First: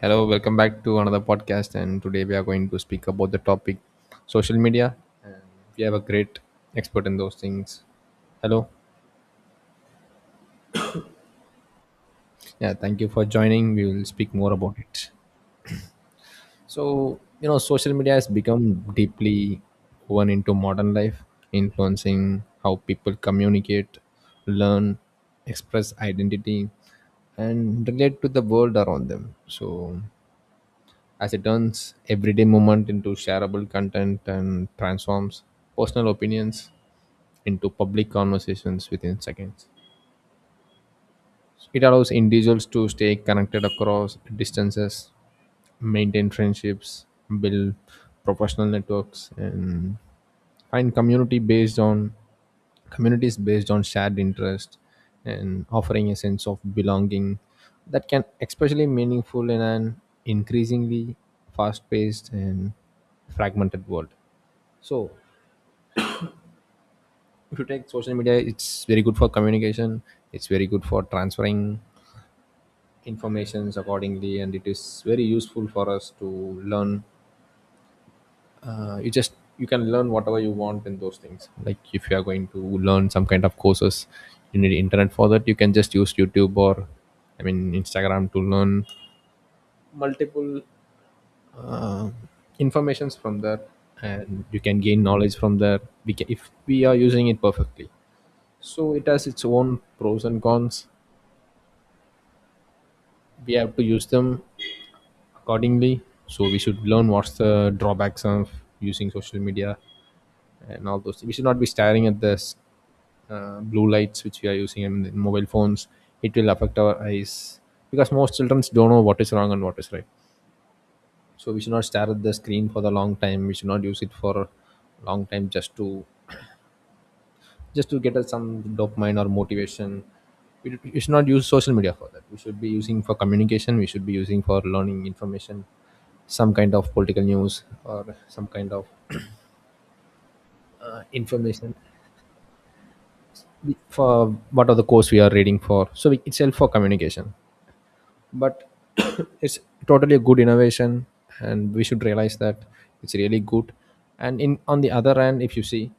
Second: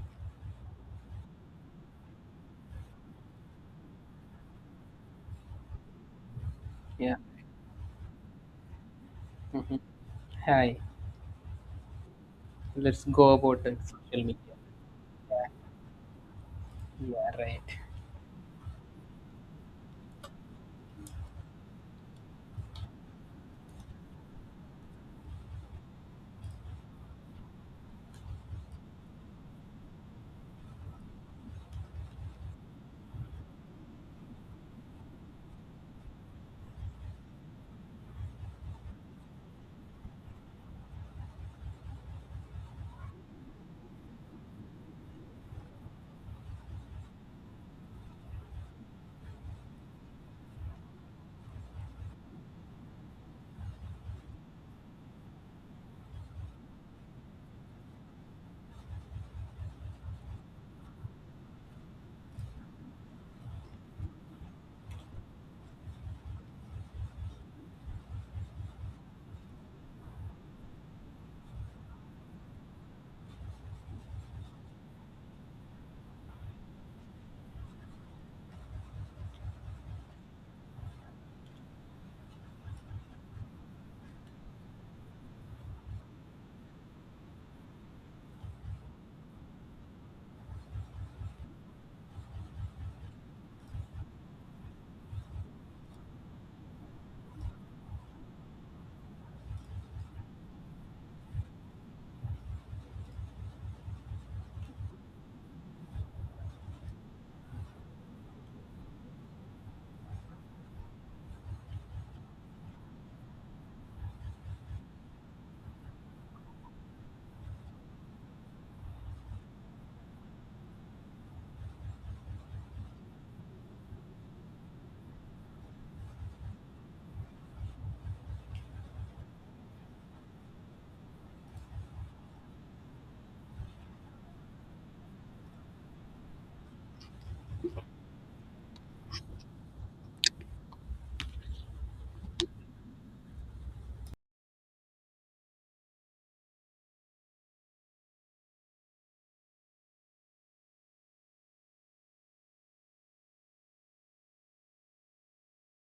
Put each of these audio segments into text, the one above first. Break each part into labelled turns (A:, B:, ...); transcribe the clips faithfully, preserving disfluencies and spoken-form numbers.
A: Hello, welcome back to another podcast. And today we are going to speak about the topic social media. And we have a great expert in
B: Yeah.
A: those things. Hello.
B: Mhm. Hi.
A: Yeah, thank
B: Let's
A: you for
B: go about
A: joining.
B: the
A: We will
B: social
A: speak more
B: media.
A: about it. So,
B: Yeah,
A: you know,
B: right.
A: social media has become deeply woven into modern life, influencing how people communicate, learn, express identity, and relate to the world around them. So, as it turns everyday movement into shareable content and transforms personal opinions into public conversations within seconds. It allows individuals to stay connected across distances, maintain friendships, build professional networks, and find community based on communities based on shared interest and offering a sense of belonging that can especially meaningful in an increasingly fast-paced and fragmented world. So if you take social media, it's very good for communication, it's very good for transferring informations accordingly, and it is very useful for us to learn. Uh, you just you can learn whatever you want in those things. Like if you are going to learn some kind of courses, you need internet for that. You can just use YouTube or I mean Instagram to learn multiple uh, informations from there, and you can gain knowledge from there. We ca If we are using it perfectly, so it has its own pros and cons, we have to use them accordingly. So we should learn what's the drawbacks of using social media and all those. We should not be staring at the uh, blue lights which we are using in the mobile phones. It will affect our eyes because most children don't know what is wrong and what is right. So we should not stare at the screen for the long time. We should not use it for a long time just to just to get us some dopamine or motivation. We, we should not use social media for that. We should be using for communication. We should be using for learning information, some kind of political news or some kind of uh, information for what are the course we are reading for. So we, itself for communication, but it's totally a good innovation, and we should realize that it's really good. And in on the other hand, if you see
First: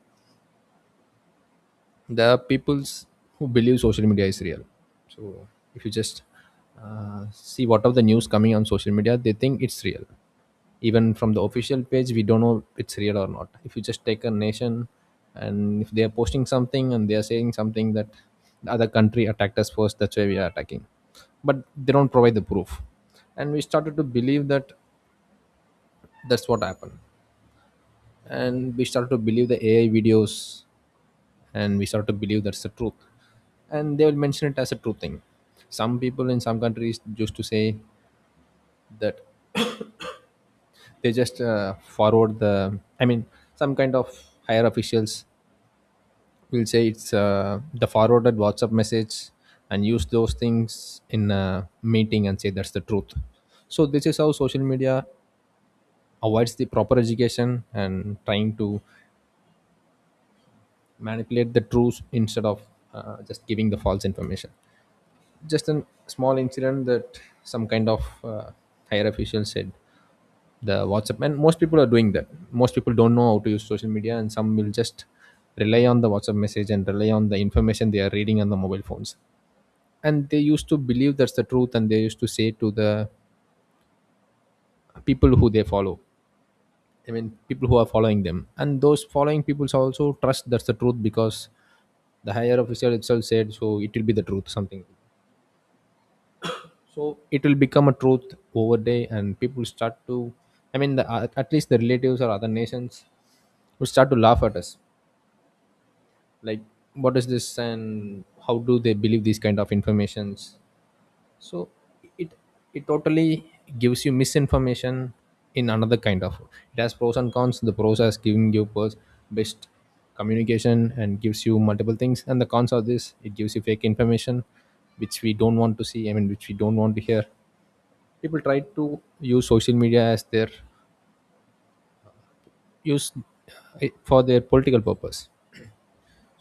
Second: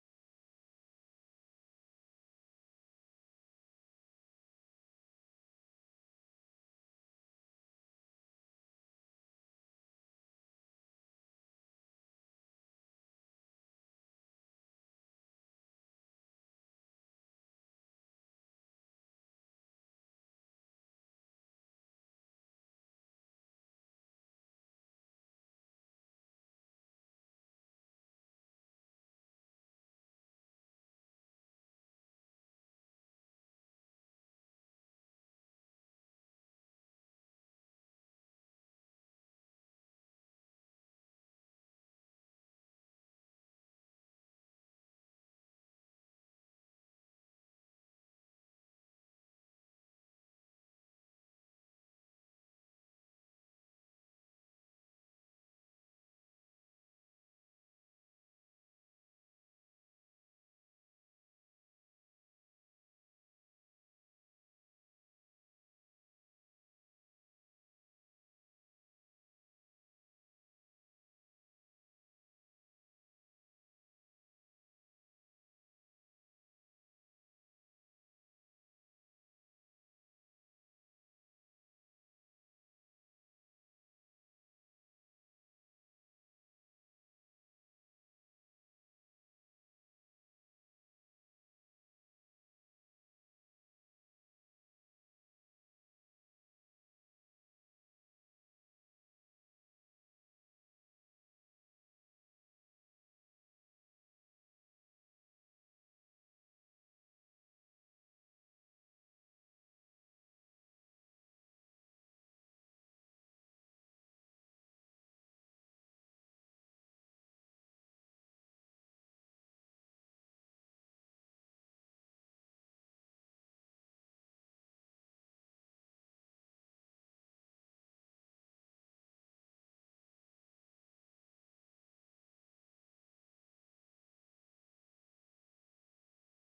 A: there are peoples who believe social media is real. So if you just uh, see what of the news coming on social media, they think it's real. Even from the official page, we don't know it's real or not. If you just take a nation, and if they are posting something and they are saying something that the other country attacked us first, that's why we are attacking, but they don't provide the proof, and we started to believe that that's what happened. And we start to believe the AI videos, and we start to believe that's the truth, and they will mention it as a true thing. Some people in some countries used to say that they just uh, forward the, I mean, some kind of higher officials will say it's uh, the forwarded WhatsApp message and use those things in a meeting and say that's the truth. So this is how social media avoids the proper education and trying to manipulate the truth instead of uh, just giving the false information. Just a small incident that some kind of uh, higher official said the WhatsApp, and most people are doing that. Most people don't know how to use social media, and some will just rely on the WhatsApp message and rely on the information they are reading on the mobile phones. And they used to believe that's the truth, and they used to say to the people who they follow, I mean, people who are following them, and those following people also trust that's the truth because the higher official itself said so. It will be the truth, something. So it will become a truth over day, and people start to. I mean, the, at at least the relatives or other nations would start to laugh at us, like, "What is this?" and how do they believe these kind of informations? So it it totally gives you misinformation in another kind of. It has pros and cons. The pros has giving you pers- best communication and gives you multiple things, and the cons of this, it gives you fake information which we don't want to see, I mean which we don't want to hear. People try to use social media as their use it for their political purpose.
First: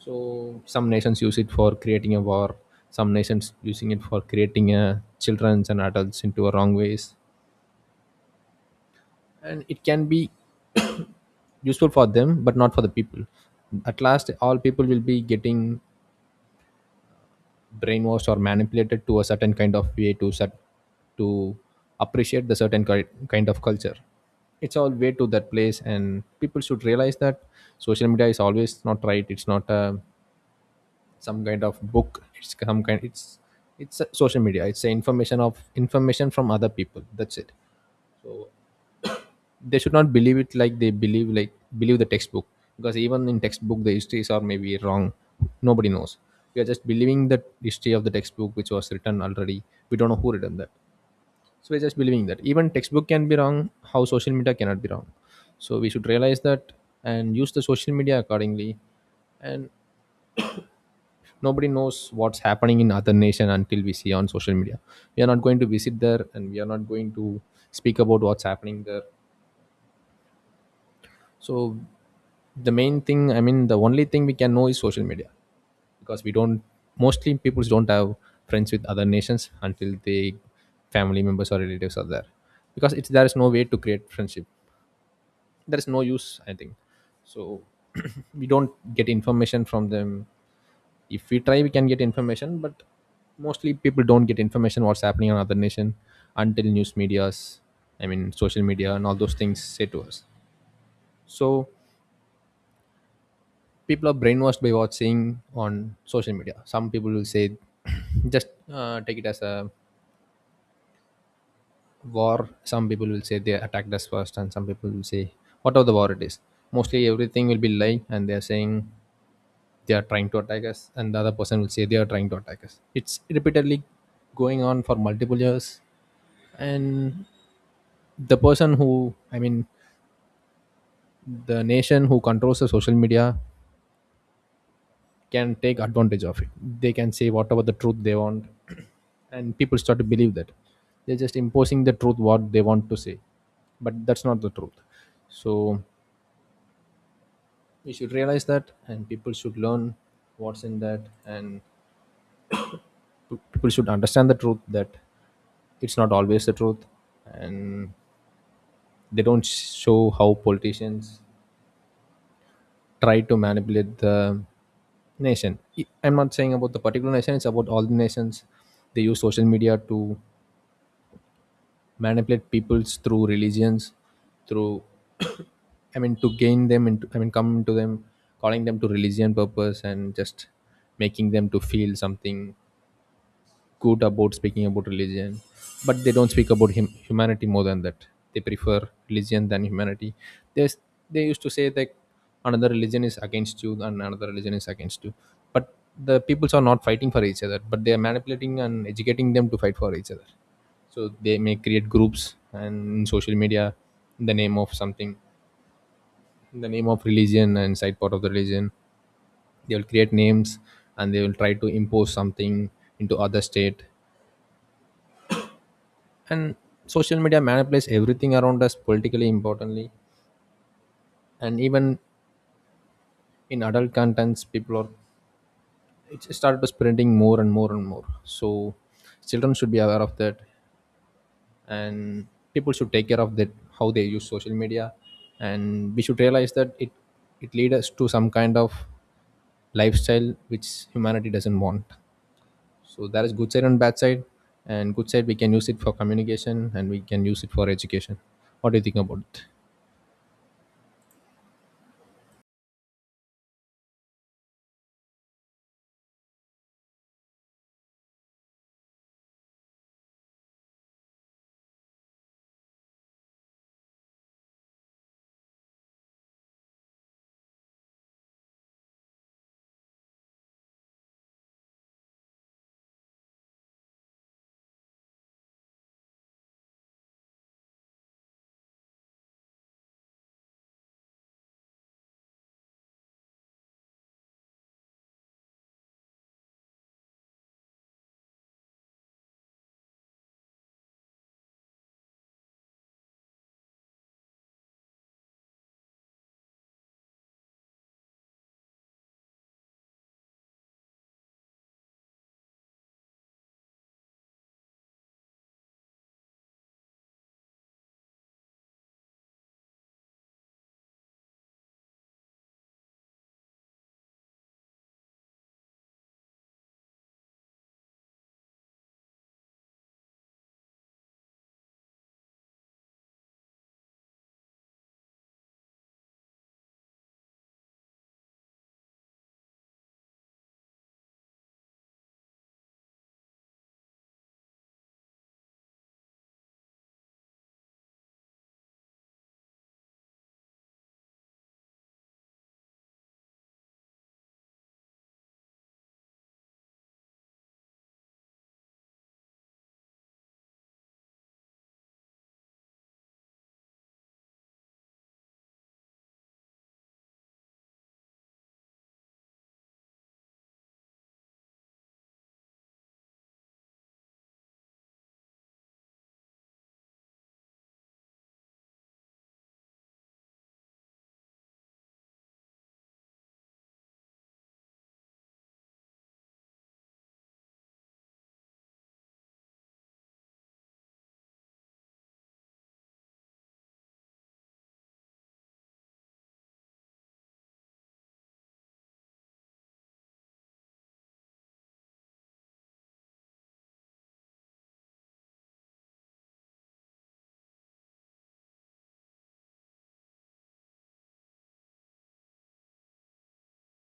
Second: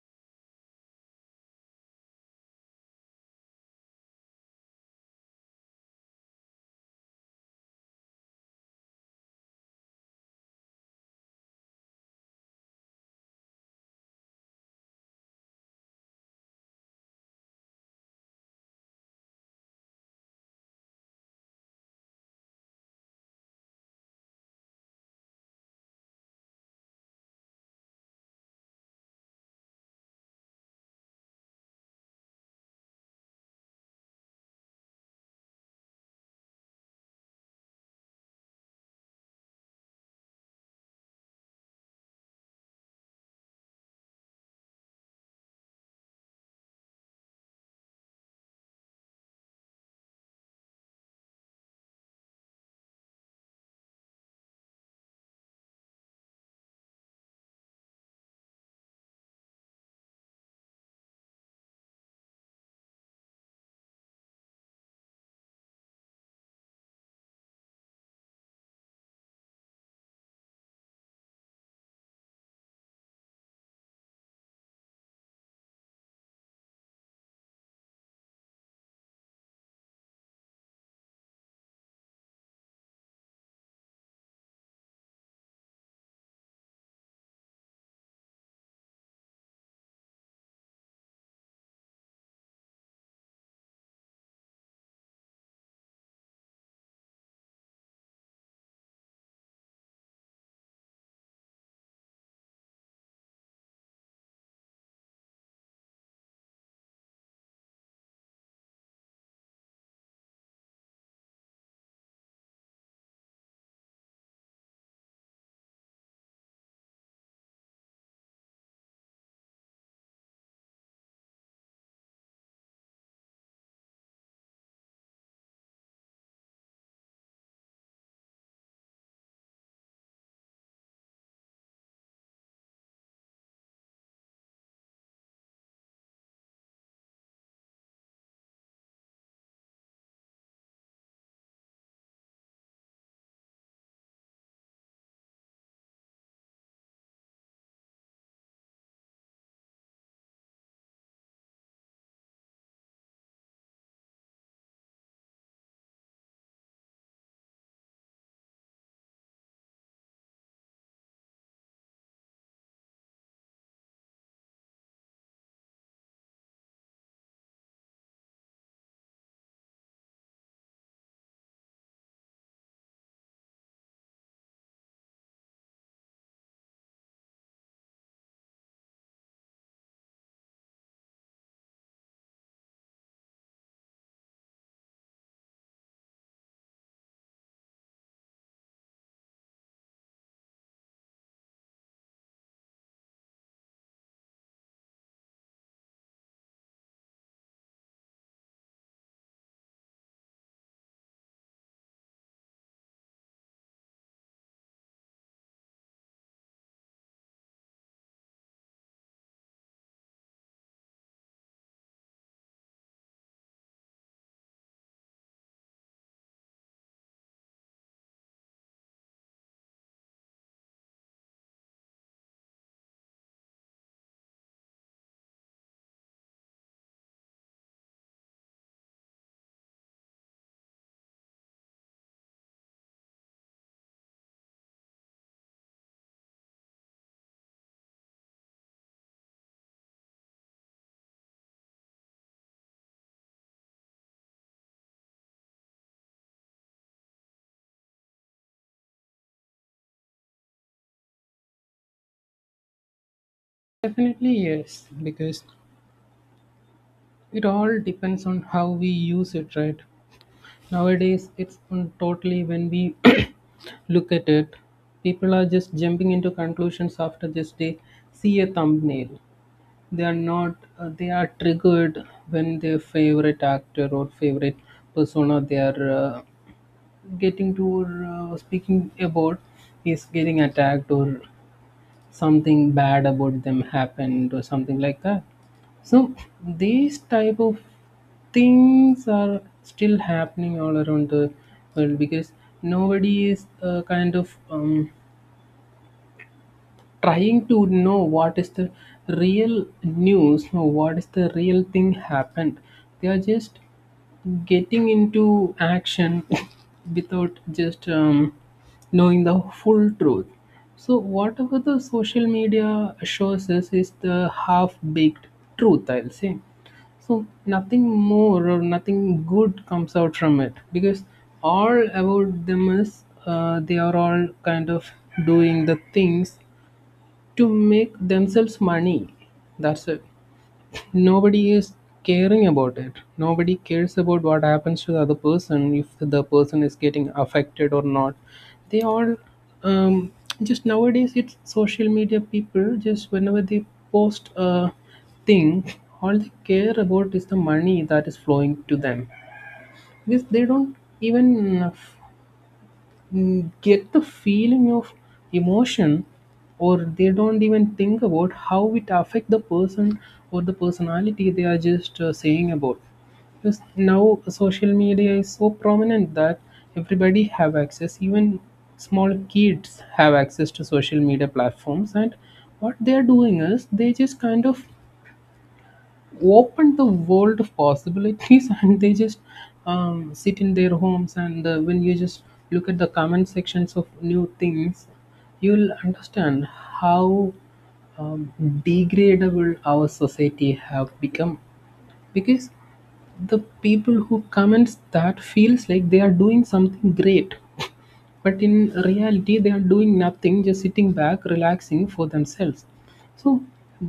A: So some nations use it for creating a war, some nations using it for creating uh, children's and adults into a wrong ways, and it can be useful for them but not for the people. At last all people will be getting brainwashed or manipulated to a certain kind of way to set to appreciate the certain ki- kind of culture. It's all way to that place, and people should realize that social media is always not right. It's not a, some kind of book. It's some kind it's it's a social media. It's a information of information from other people, that's it. They should not believe it like they believe like believe the textbook, because even in textbook the histories are maybe wrong. Nobody knows. We are just believing the history of the textbook which was written already. We don't know who written that. So we're just believing that. Even textbook can be wrong, how social media cannot be wrong. So we should realize that and use the social media accordingly. And nobody knows what's happening in other nation until we see on social media. We are not going to visit there, and we are not going to speak about what's happening there. So the main thing, I mean, the only thing we can know is social media, because we don't mostly people don't have friends with other nations until they family members or relatives are there, because it's there is no way to create friendship. There is no use, I think. So we don't get information from them. If we try, we can get information, but mostly people don't get information what's happening in other nation until news medias, I mean, social media and all those things say to us. So people are brainwashed by what's seen on social media. Some people will say, just uh, take it as a war. Some people will say they attacked us first, and some people will say whatever the war it is. Mostly everything will be lie, and they are saying they are trying to attack us, and the other person will say they are trying to attack us. It's repeatedly going on for multiple years, and the person who, I mean, the nation who controls the social media can take advantage of it. They can say whatever the truth they want, and people start to believe that. They're just imposing the truth what they want to say, but that's not the truth. So you should realize that, and people should learn what's in that, and p- people should understand the truth that it's not always the truth, and they don't show how politicians try to manipulate the nation. I- I'm not saying about the particular nation, it's about all the nations. They use social media to manipulate peoples through religions through I mean to gain them into I mean come to them calling them to religion purpose and just making them to feel something good about speaking about religion, but they don't speak about him, humanity more than that. They prefer religion than humanity. There's, they used to say that another religion is against you and another religion is against you, but the peoples are not fighting for each other, but they are manipulating and educating them to fight for each other. So they may create groups and in social media in the name of something, in the name of religion and side part of the religion, they will create names and they will try to impose something into other state. And social media manipulates everything around us politically importantly, and even in adult contents people are it started to spreading more and more and more. So children should be aware of that, and people should take care of that, how they use social media. And we should realize that it it leads us to some kind of lifestyle which humanity doesn't want. So there is good side and bad side, and good side we can use it for communication and we can use it for education. What do you think about it?
B: Definitely yes, because it all depends on how we use it, right? Nowadays, it's on totally when we look at it, people are just jumping into conclusions after just they see a thumbnail. They are not. Uh, they are triggered when their favorite actor or favorite persona they are uh, getting to uh, speaking about is getting attacked, or something bad about them happened, or something like that, so these type of things are still happening all around the world, because nobody is uh, kind of um, trying to know what is the real news or what is the real thing happened. They are just getting into action without just um, knowing the full truth. So, whatever the social media shows us is the half baked truth, I'll say. So, nothing more or nothing good comes out from it, because all about them is, uh, they are all kind of doing the things to make themselves money. That's it. Nobody is caring about it. Nobody cares about what happens to the other person, if the person is getting affected or not. They all, um, just, nowadays it's social media, people just whenever they post a thing, all they care about is the money that is flowing to them. Because they don't even, mm, get the feeling of emotion, or they don't even think about how it affect the person or the personality they are just uh, saying about, because now social media is so prominent that everybody have access, even small kids have access to social media platforms, and what they are doing is they just kind of open the world of possibilities and they just um, sit in their homes, and uh, when you just look at the comment sections of new things, you'll understand how um, degradable our society have become, because the people who comments that feels like they are doing something great, but in reality they are doing nothing, just sitting back relaxing for themselves. So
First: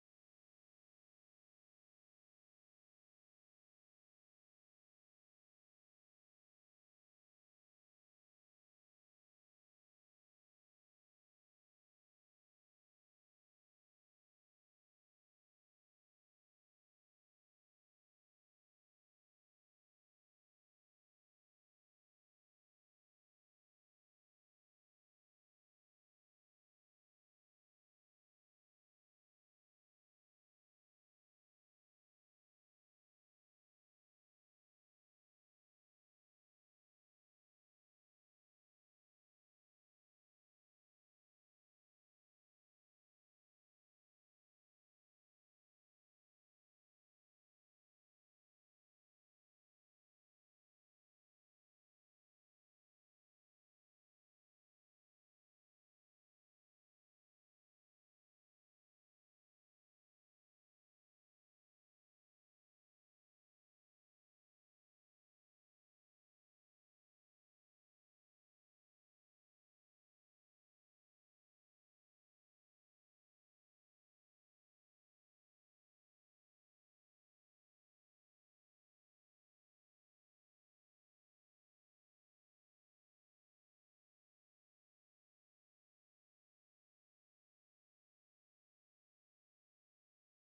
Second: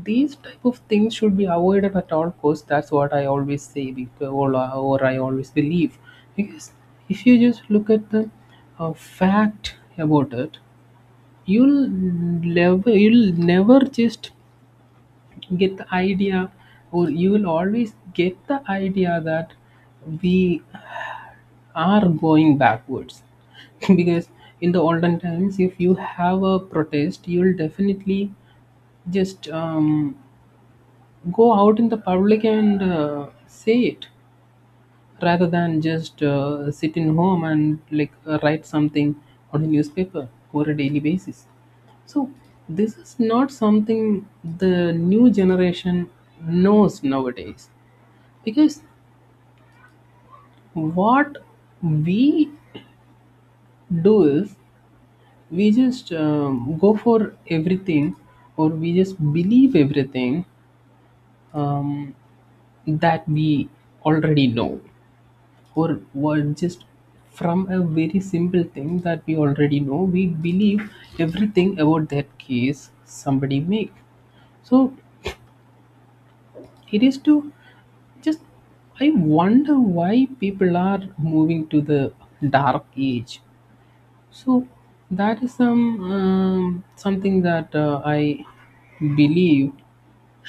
B: these type of things should be avoided at all costs, that's what I always say because, or, or I always believe, because if you just look at the uh, fact about it, you'll never you'll never just get the idea, or you will always get the idea that we are going backwards because in the olden times, if you have a protest, you'll definitely just um, go out in the public and uh, say it, rather than just uh, sit in home, and like uh, write something on a newspaper over a daily basis. So this is not something the new generation knows nowadays, because what we do is we just um, go for everything, or we just believe everything, um, that we already know, or were just from a very simple thing that we already know we believe everything about that case somebody make. So it is to just, I wonder why people are moving to the dark age. So that is some, um, something that uh, I believe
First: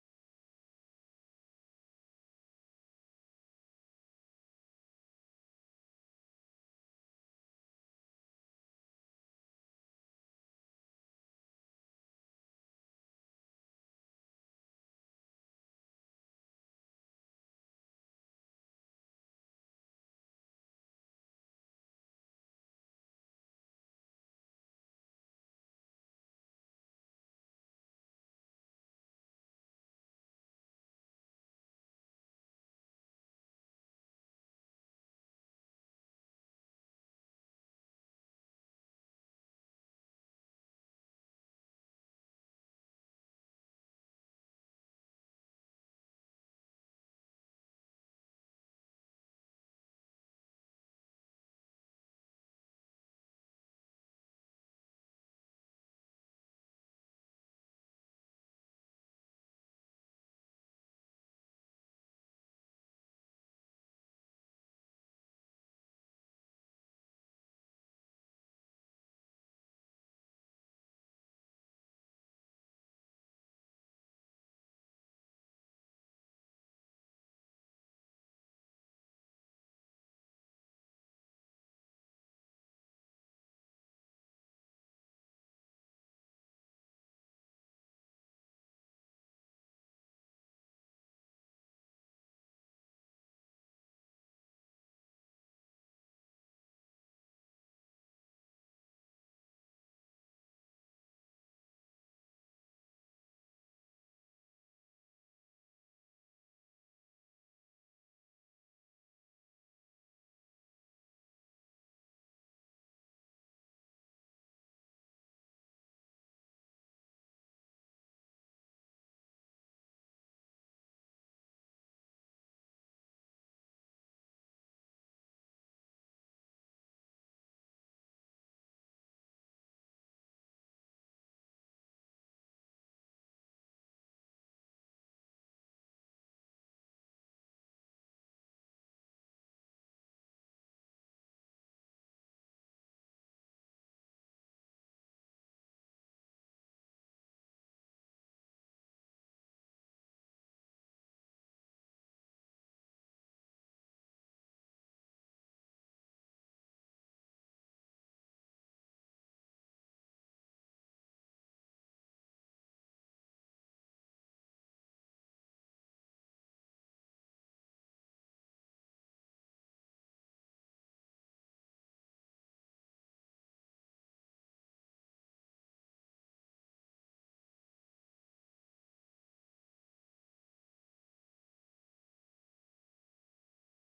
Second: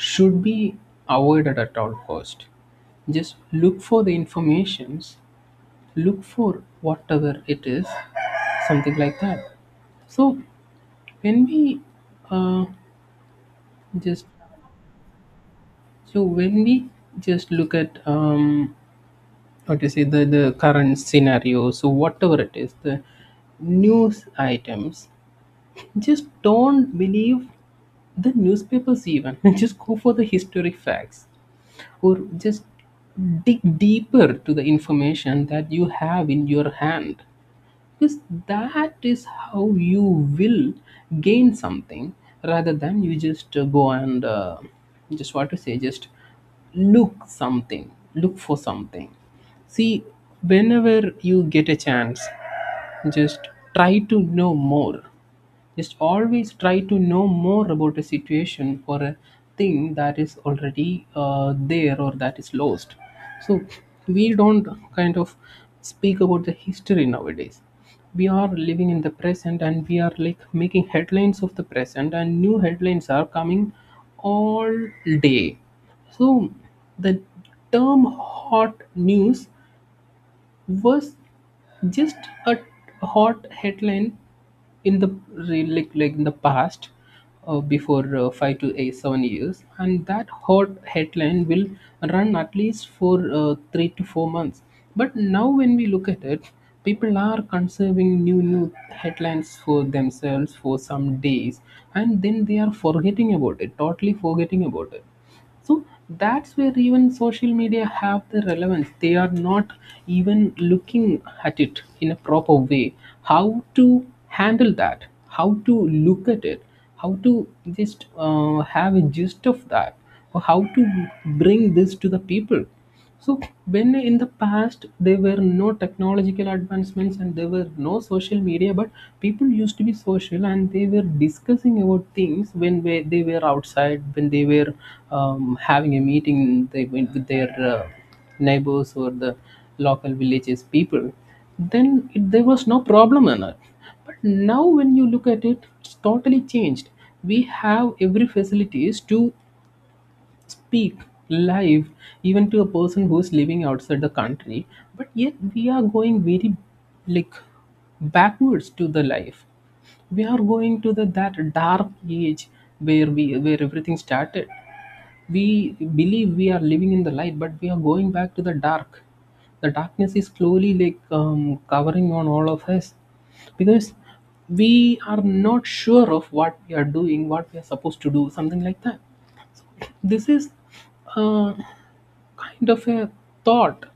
B: should be avoided at all cost. Just look for the informations, look for whatever it is, something like that. So when we uh, just so when we just look at um, what you say, the the current scenario, so whatever it is, the news items. Just don't believe the newspapers even. Just go for the historic facts, or just dig deeper to the information that you have in your hand. Because that is how you will gain something, rather than you just uh, go and uh, just, what to say, just look something, look for something. See, whenever you get a chance, just try to know more, just always try to know more about a situation or a thing that is already uh, there or that is lost. So we don't kind of speak about the history nowadays. We are living in the present, and we are like making headlines of the present, and new headlines are coming all day. So the term hot news was just a hot headline in the re- like like in the past, uh, before uh, five to eight seven years, and that hot headline will run at least for uh, three to four months. But now when we look at it, people are conserving new new headlines for themselves for some days, and then they are forgetting about it, totally forgetting about it. So that's where even social media have the relevance. They are not even looking at it in a proper way, how to handle that, how to look at it, how to just uh, have a gist of that, or how to bring this to the people. So when in the past there were no technological advancements and there were no social media, but people used to be social and they were discussing about things when we- they were outside, when they were um, having a meeting, they went with their uh, neighbors or the local villages people. Then, it, there was no problem in it. But now when you look at it, it's totally changed. We have every facilities to speak live even to a person who's living outside the country, but yet we are going very like backwards to the life. We are going to the that dark age, where we where everything started. We believe we are living in the light, but we are going back to the dark. The darkness is slowly like um, covering on all of us, because we are not sure of what we are doing, what we are supposed to do, something like that. This is uh, kind of a thought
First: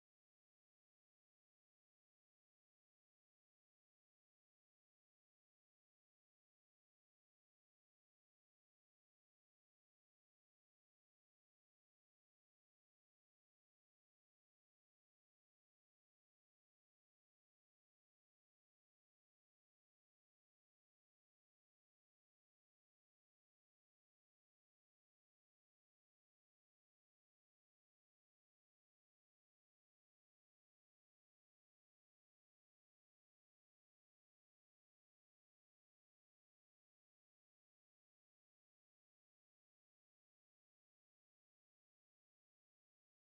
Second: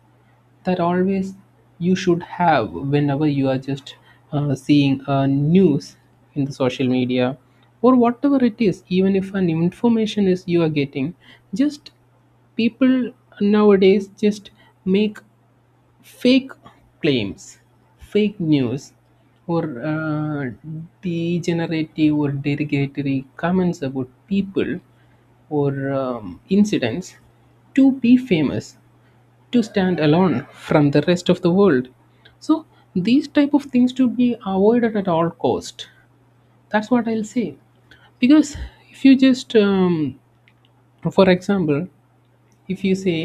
B: that always you should have whenever you are just uh, seeing uh, news in the social media, or whatever it is, even if an information is you are getting. Just, people nowadays just make fake claims, fake news, or uh, degenerative or derogatory comments about people, or um, incidents to be famous, to stand alone from the rest of the world. So these type of things to be avoided at all cost, that's what I'll say. Because if you just, um, for example, if you say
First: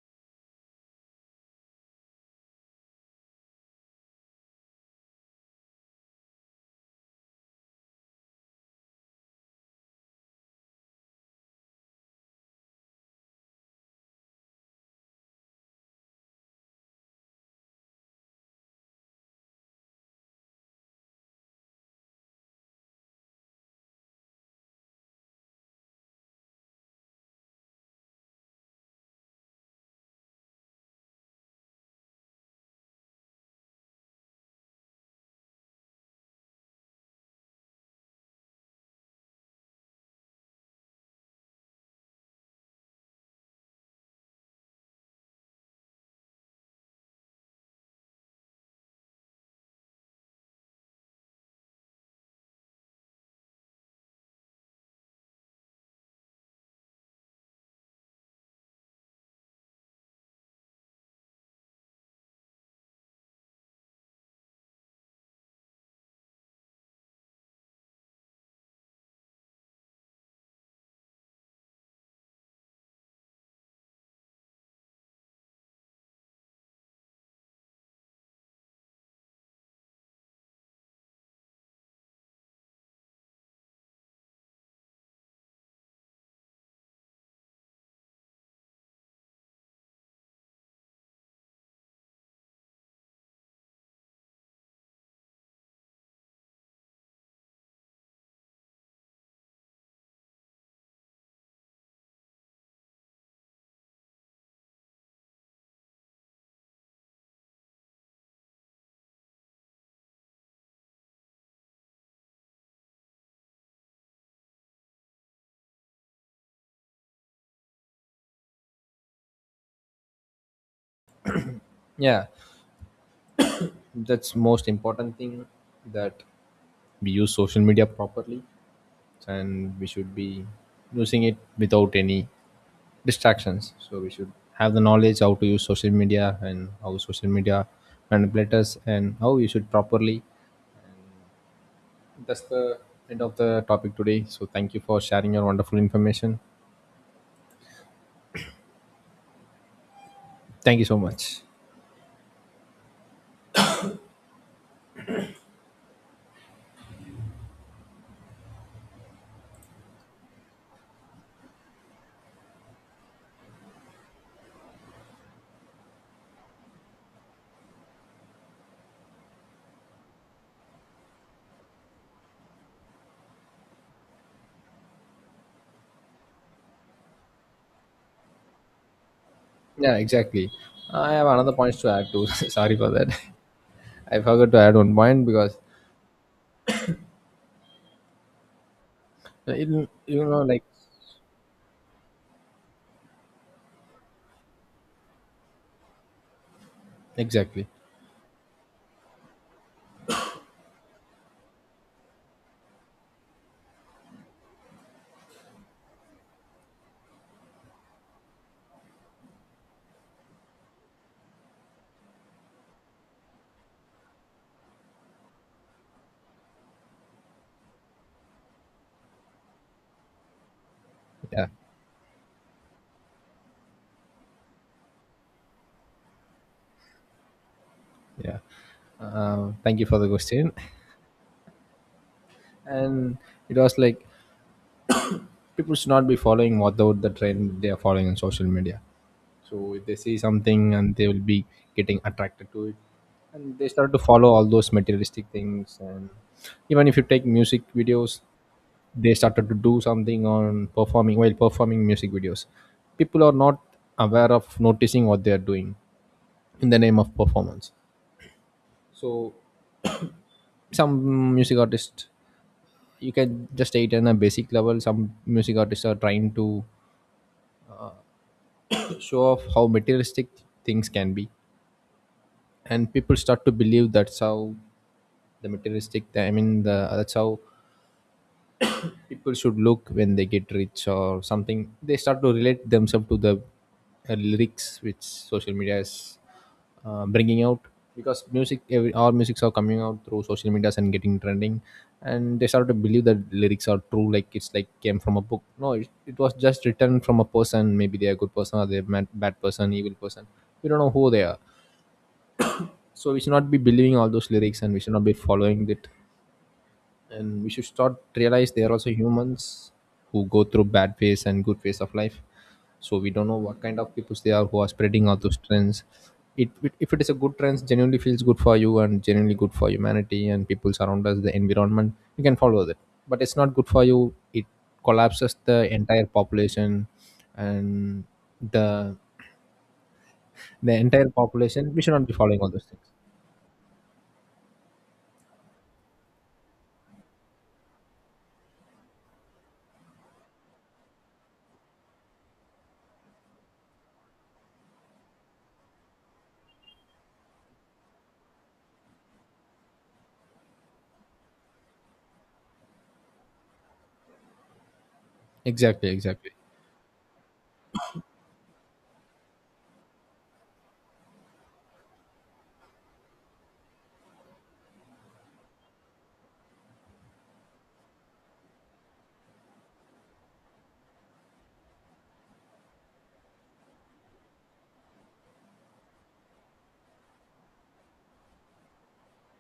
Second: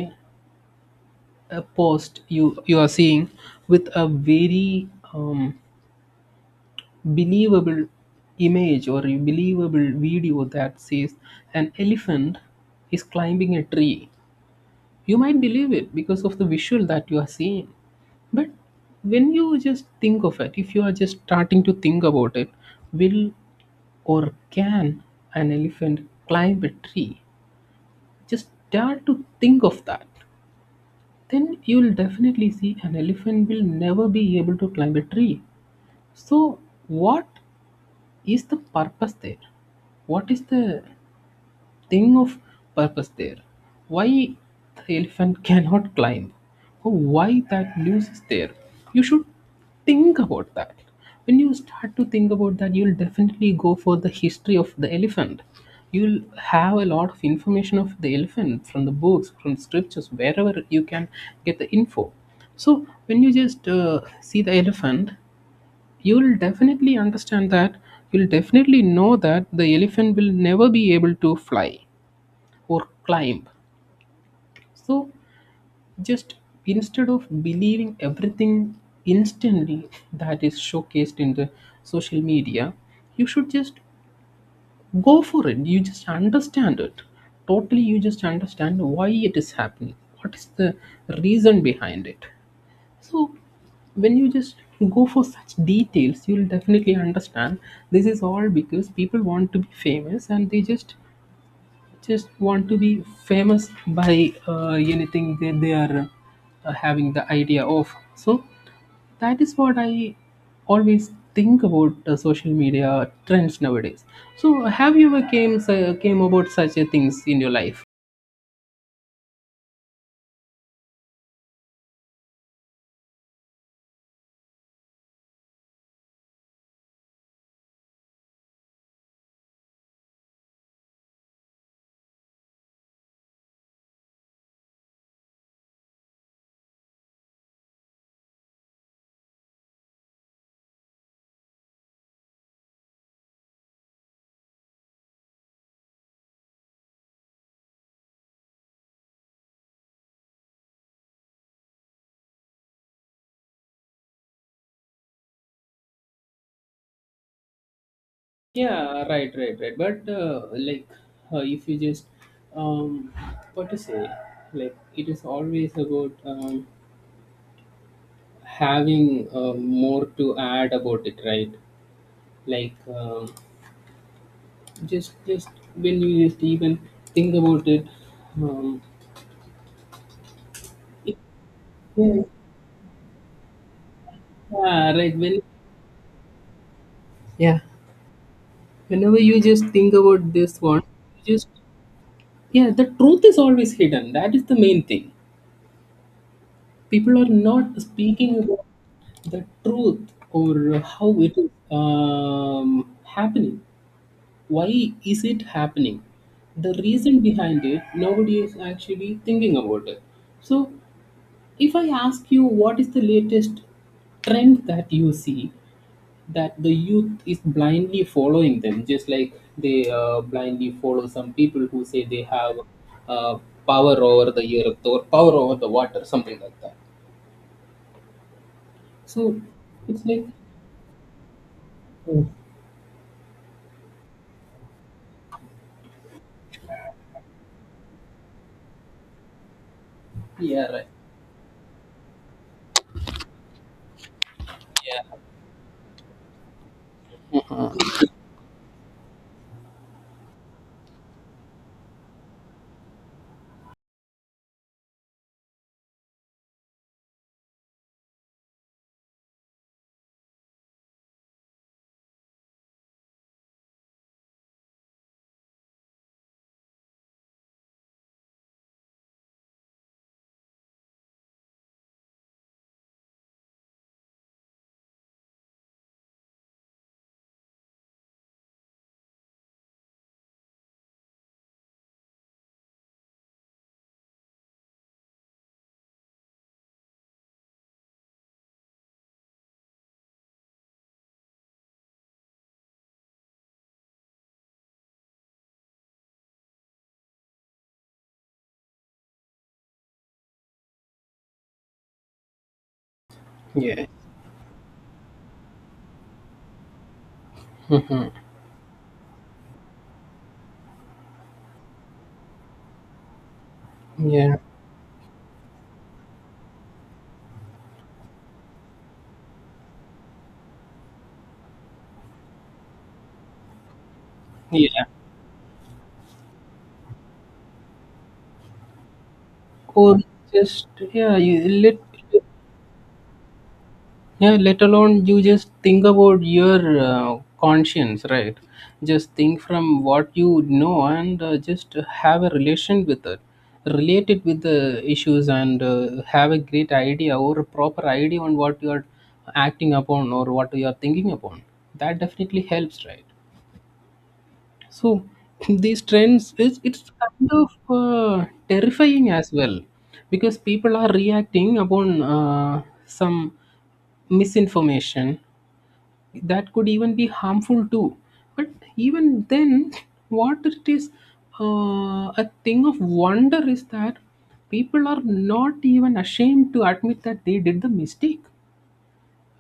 B: a post you you are seeing with a very, um, believable image or a believable video that says an elephant is climbing a tree, you might believe it because of the visual that you are seeing. But when you just think of it, if you are just starting to think about it, will or can an elephant climb a tree? Just start to think of that. Then you'll definitely see an elephant will never be able to climb a tree. So what is the purpose there? What is the thing of purpose there? Why the elephant cannot climb, or why that news is there? You should think about that. When you start to think about that, you'll definitely go for the history of the elephant. You'll have a lot of information of the elephant from the books, from scriptures, wherever you can get the info. So when you just uh, see the elephant, you'll definitely understand that. You'll definitely know that the elephant will never be able to fly or climb. So just, instead of believing everything instantly that is showcased in the social media, you should just go for it. You just understand it. Totally you just understand why it is happening. What is the reason behind it? So when you just go for such details, you'll definitely understand this is all because people want to be famous, and they just just want to be famous by uh, anything that they are uh, having the idea of. So that is what I always think about, uh, social media trends nowadays. So have you ever came uh, came about such uh, things in your life?
A: Yeah, that's most important thing that we use social media properly, and we should be using it without any distractions. So we should have the knowledge how to use social media and how social media manipulate us and how you should properly. That's the end of the topic today. So thank you for sharing your wonderful information. Thank you so much.
B: Yeah, right, right, right, but uh, like, uh, if you just, um what to say, like, it is always about, um, having uh, more to add about it, right? Like, um, Just, just when you just even think about it, um,
A: Yeah, exactly. I have another point to add
B: Yeah.
A: too sorry for that. I forgot to add
B: Yeah,
A: one
B: right.
A: point
B: When
A: because
B: Yeah, whenever you
A: uh,
B: just
A: it,
B: think
A: you
B: about
A: know
B: this
A: like
B: one, you just yeah, the truth is always hidden. That is the main thing. People are
A: exactly
B: not speaking about the truth, or how it is, um, happening. Why is it happening? The reason behind it, nobody is actually thinking about it. So if I ask you, what is the latest trend that you see, that the youth is blindly following them, just like they uh, blindly follow some
A: yeah
B: people who say they have uh, power over the earth or power over the water, something like that.
A: yeah.
B: So
A: Uh, thank you for
B: it's
A: the
B: like,
A: question.
B: oh,
A: And it was like people should not be following without the trend they are following on social media. So if they see
B: yeah,
A: something,
B: right,
A: and they will be getting attracted to it, and they start to follow all those
B: yeah,
A: materialistic things. And even if you take music videos, they started to do something on performing while performing music videos. People are not aware of noticing what they are doing in the name of performance. So some music artists, you can just state in a basic level, some music artists are trying to show off how materialistic things can be, and people start to believe that's how the materialistic I mean the that's how people should look when they get rich or something. They start to relate themselves to the uh, lyrics which social media is uh, bringing out, because music every, all musics are coming out through social medias and getting trending. And they start to believe that lyrics are true like it's like came from a book. No it, it was just written from a person. Maybe they're a good person or they're mad, bad person evil person. We don't know who they are. So we should not be
B: yeah,
A: believing all those lyrics, and we should not be following it. And we should start realize they are also humans who go through bad phase and good phase of life. So we don't know what kind of people they
B: yeah,
A: are who are spreading all those trends. it, it If it is a good trends genuinely feels good for you and genuinely good for humanity and people around us the environment, you can follow that. But it's not good for you. It
B: yeah,
A: collapses the entire population, and the
B: or just
A: the entire
B: yeah, you
A: population
B: let
A: we should not be following all those things.
B: yeah, let alone, you just think about your uh, conscience, right? Just think from what you know, and uh, just have a relation with it, relate it with the issues, and uh, have a great idea or a proper idea on what you are acting upon or what you are thinking upon. That definitely helps, right? So these
A: Exactly, exactly.
B: trends, is it's kind of uh, terrifying as well, because people are reacting upon uh, some misinformation that could even be harmful too. But even then, what it is, uh, a thing of wonder is that people are not even ashamed to admit that they did the mistake,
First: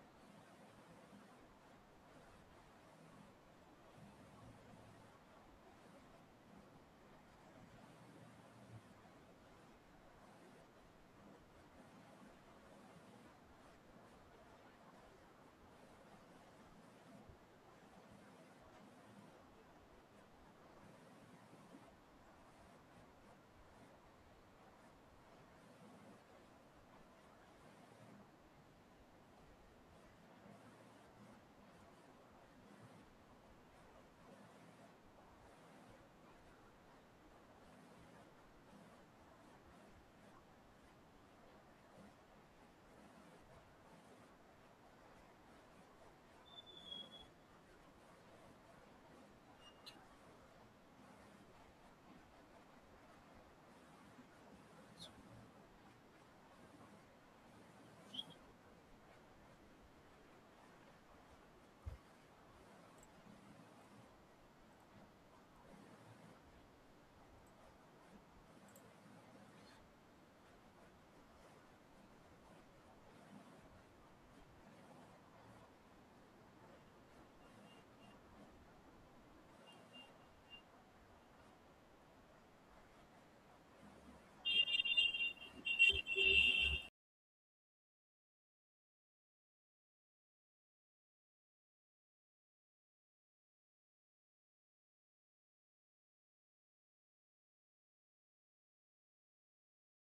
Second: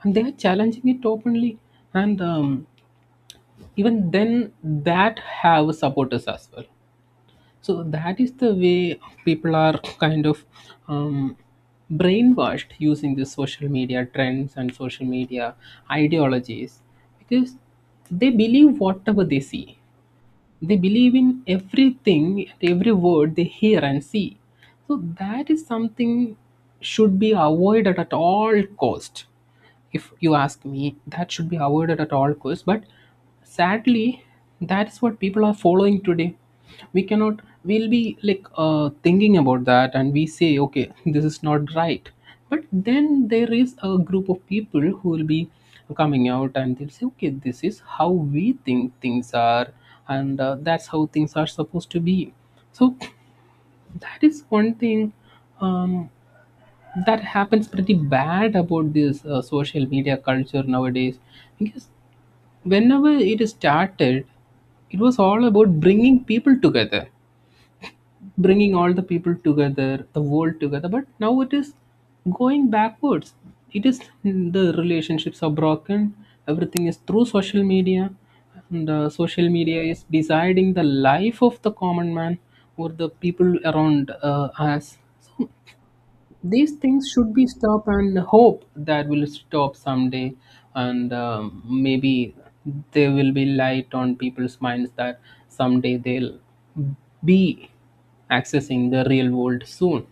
B: and they are challenging it openly, and um, even then that have supporters as well. So that is the way people are kind of, um, brainwashed using the social media trends and social media ideologies, because they believe whatever they see, they believe in everything, every word they hear and see. So that is something should be avoided at all cost, if you ask me, that should be avoided at all costs. But sadly, that is what people are following today. We cannot We'll be like uh, thinking about that, and we say, okay, this is not right. But then there is a group of people who will be coming out, and they'll say, okay, this is how we think things are, and uh, that's how things are supposed to be. So that is one thing, um, that happens pretty bad about this uh, social media culture nowadays, because whenever it started, it was all about bringing people together, bringing all the people together, the world together. But now it is going backwards. It is mm, the relationships are broken. Everything is through social media, and uh, social media is deciding the life of the common man, or the people around uh, us. These things should be stopped, and hope that will stop someday. And um, maybe there will be light on people's minds that someday they'll be accessing the real world soon.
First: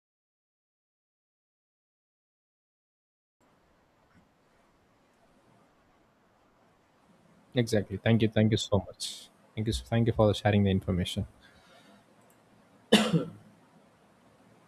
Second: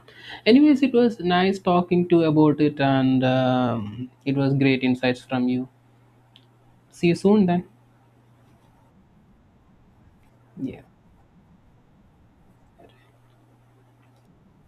B: Anyways, it was nice talking to you about it, and um, it was great insights from you. See you soon then.
A: Exactly, thank you. Thank you so much. Thank you so- thank you for sharing the
B: Yeah.
A: information.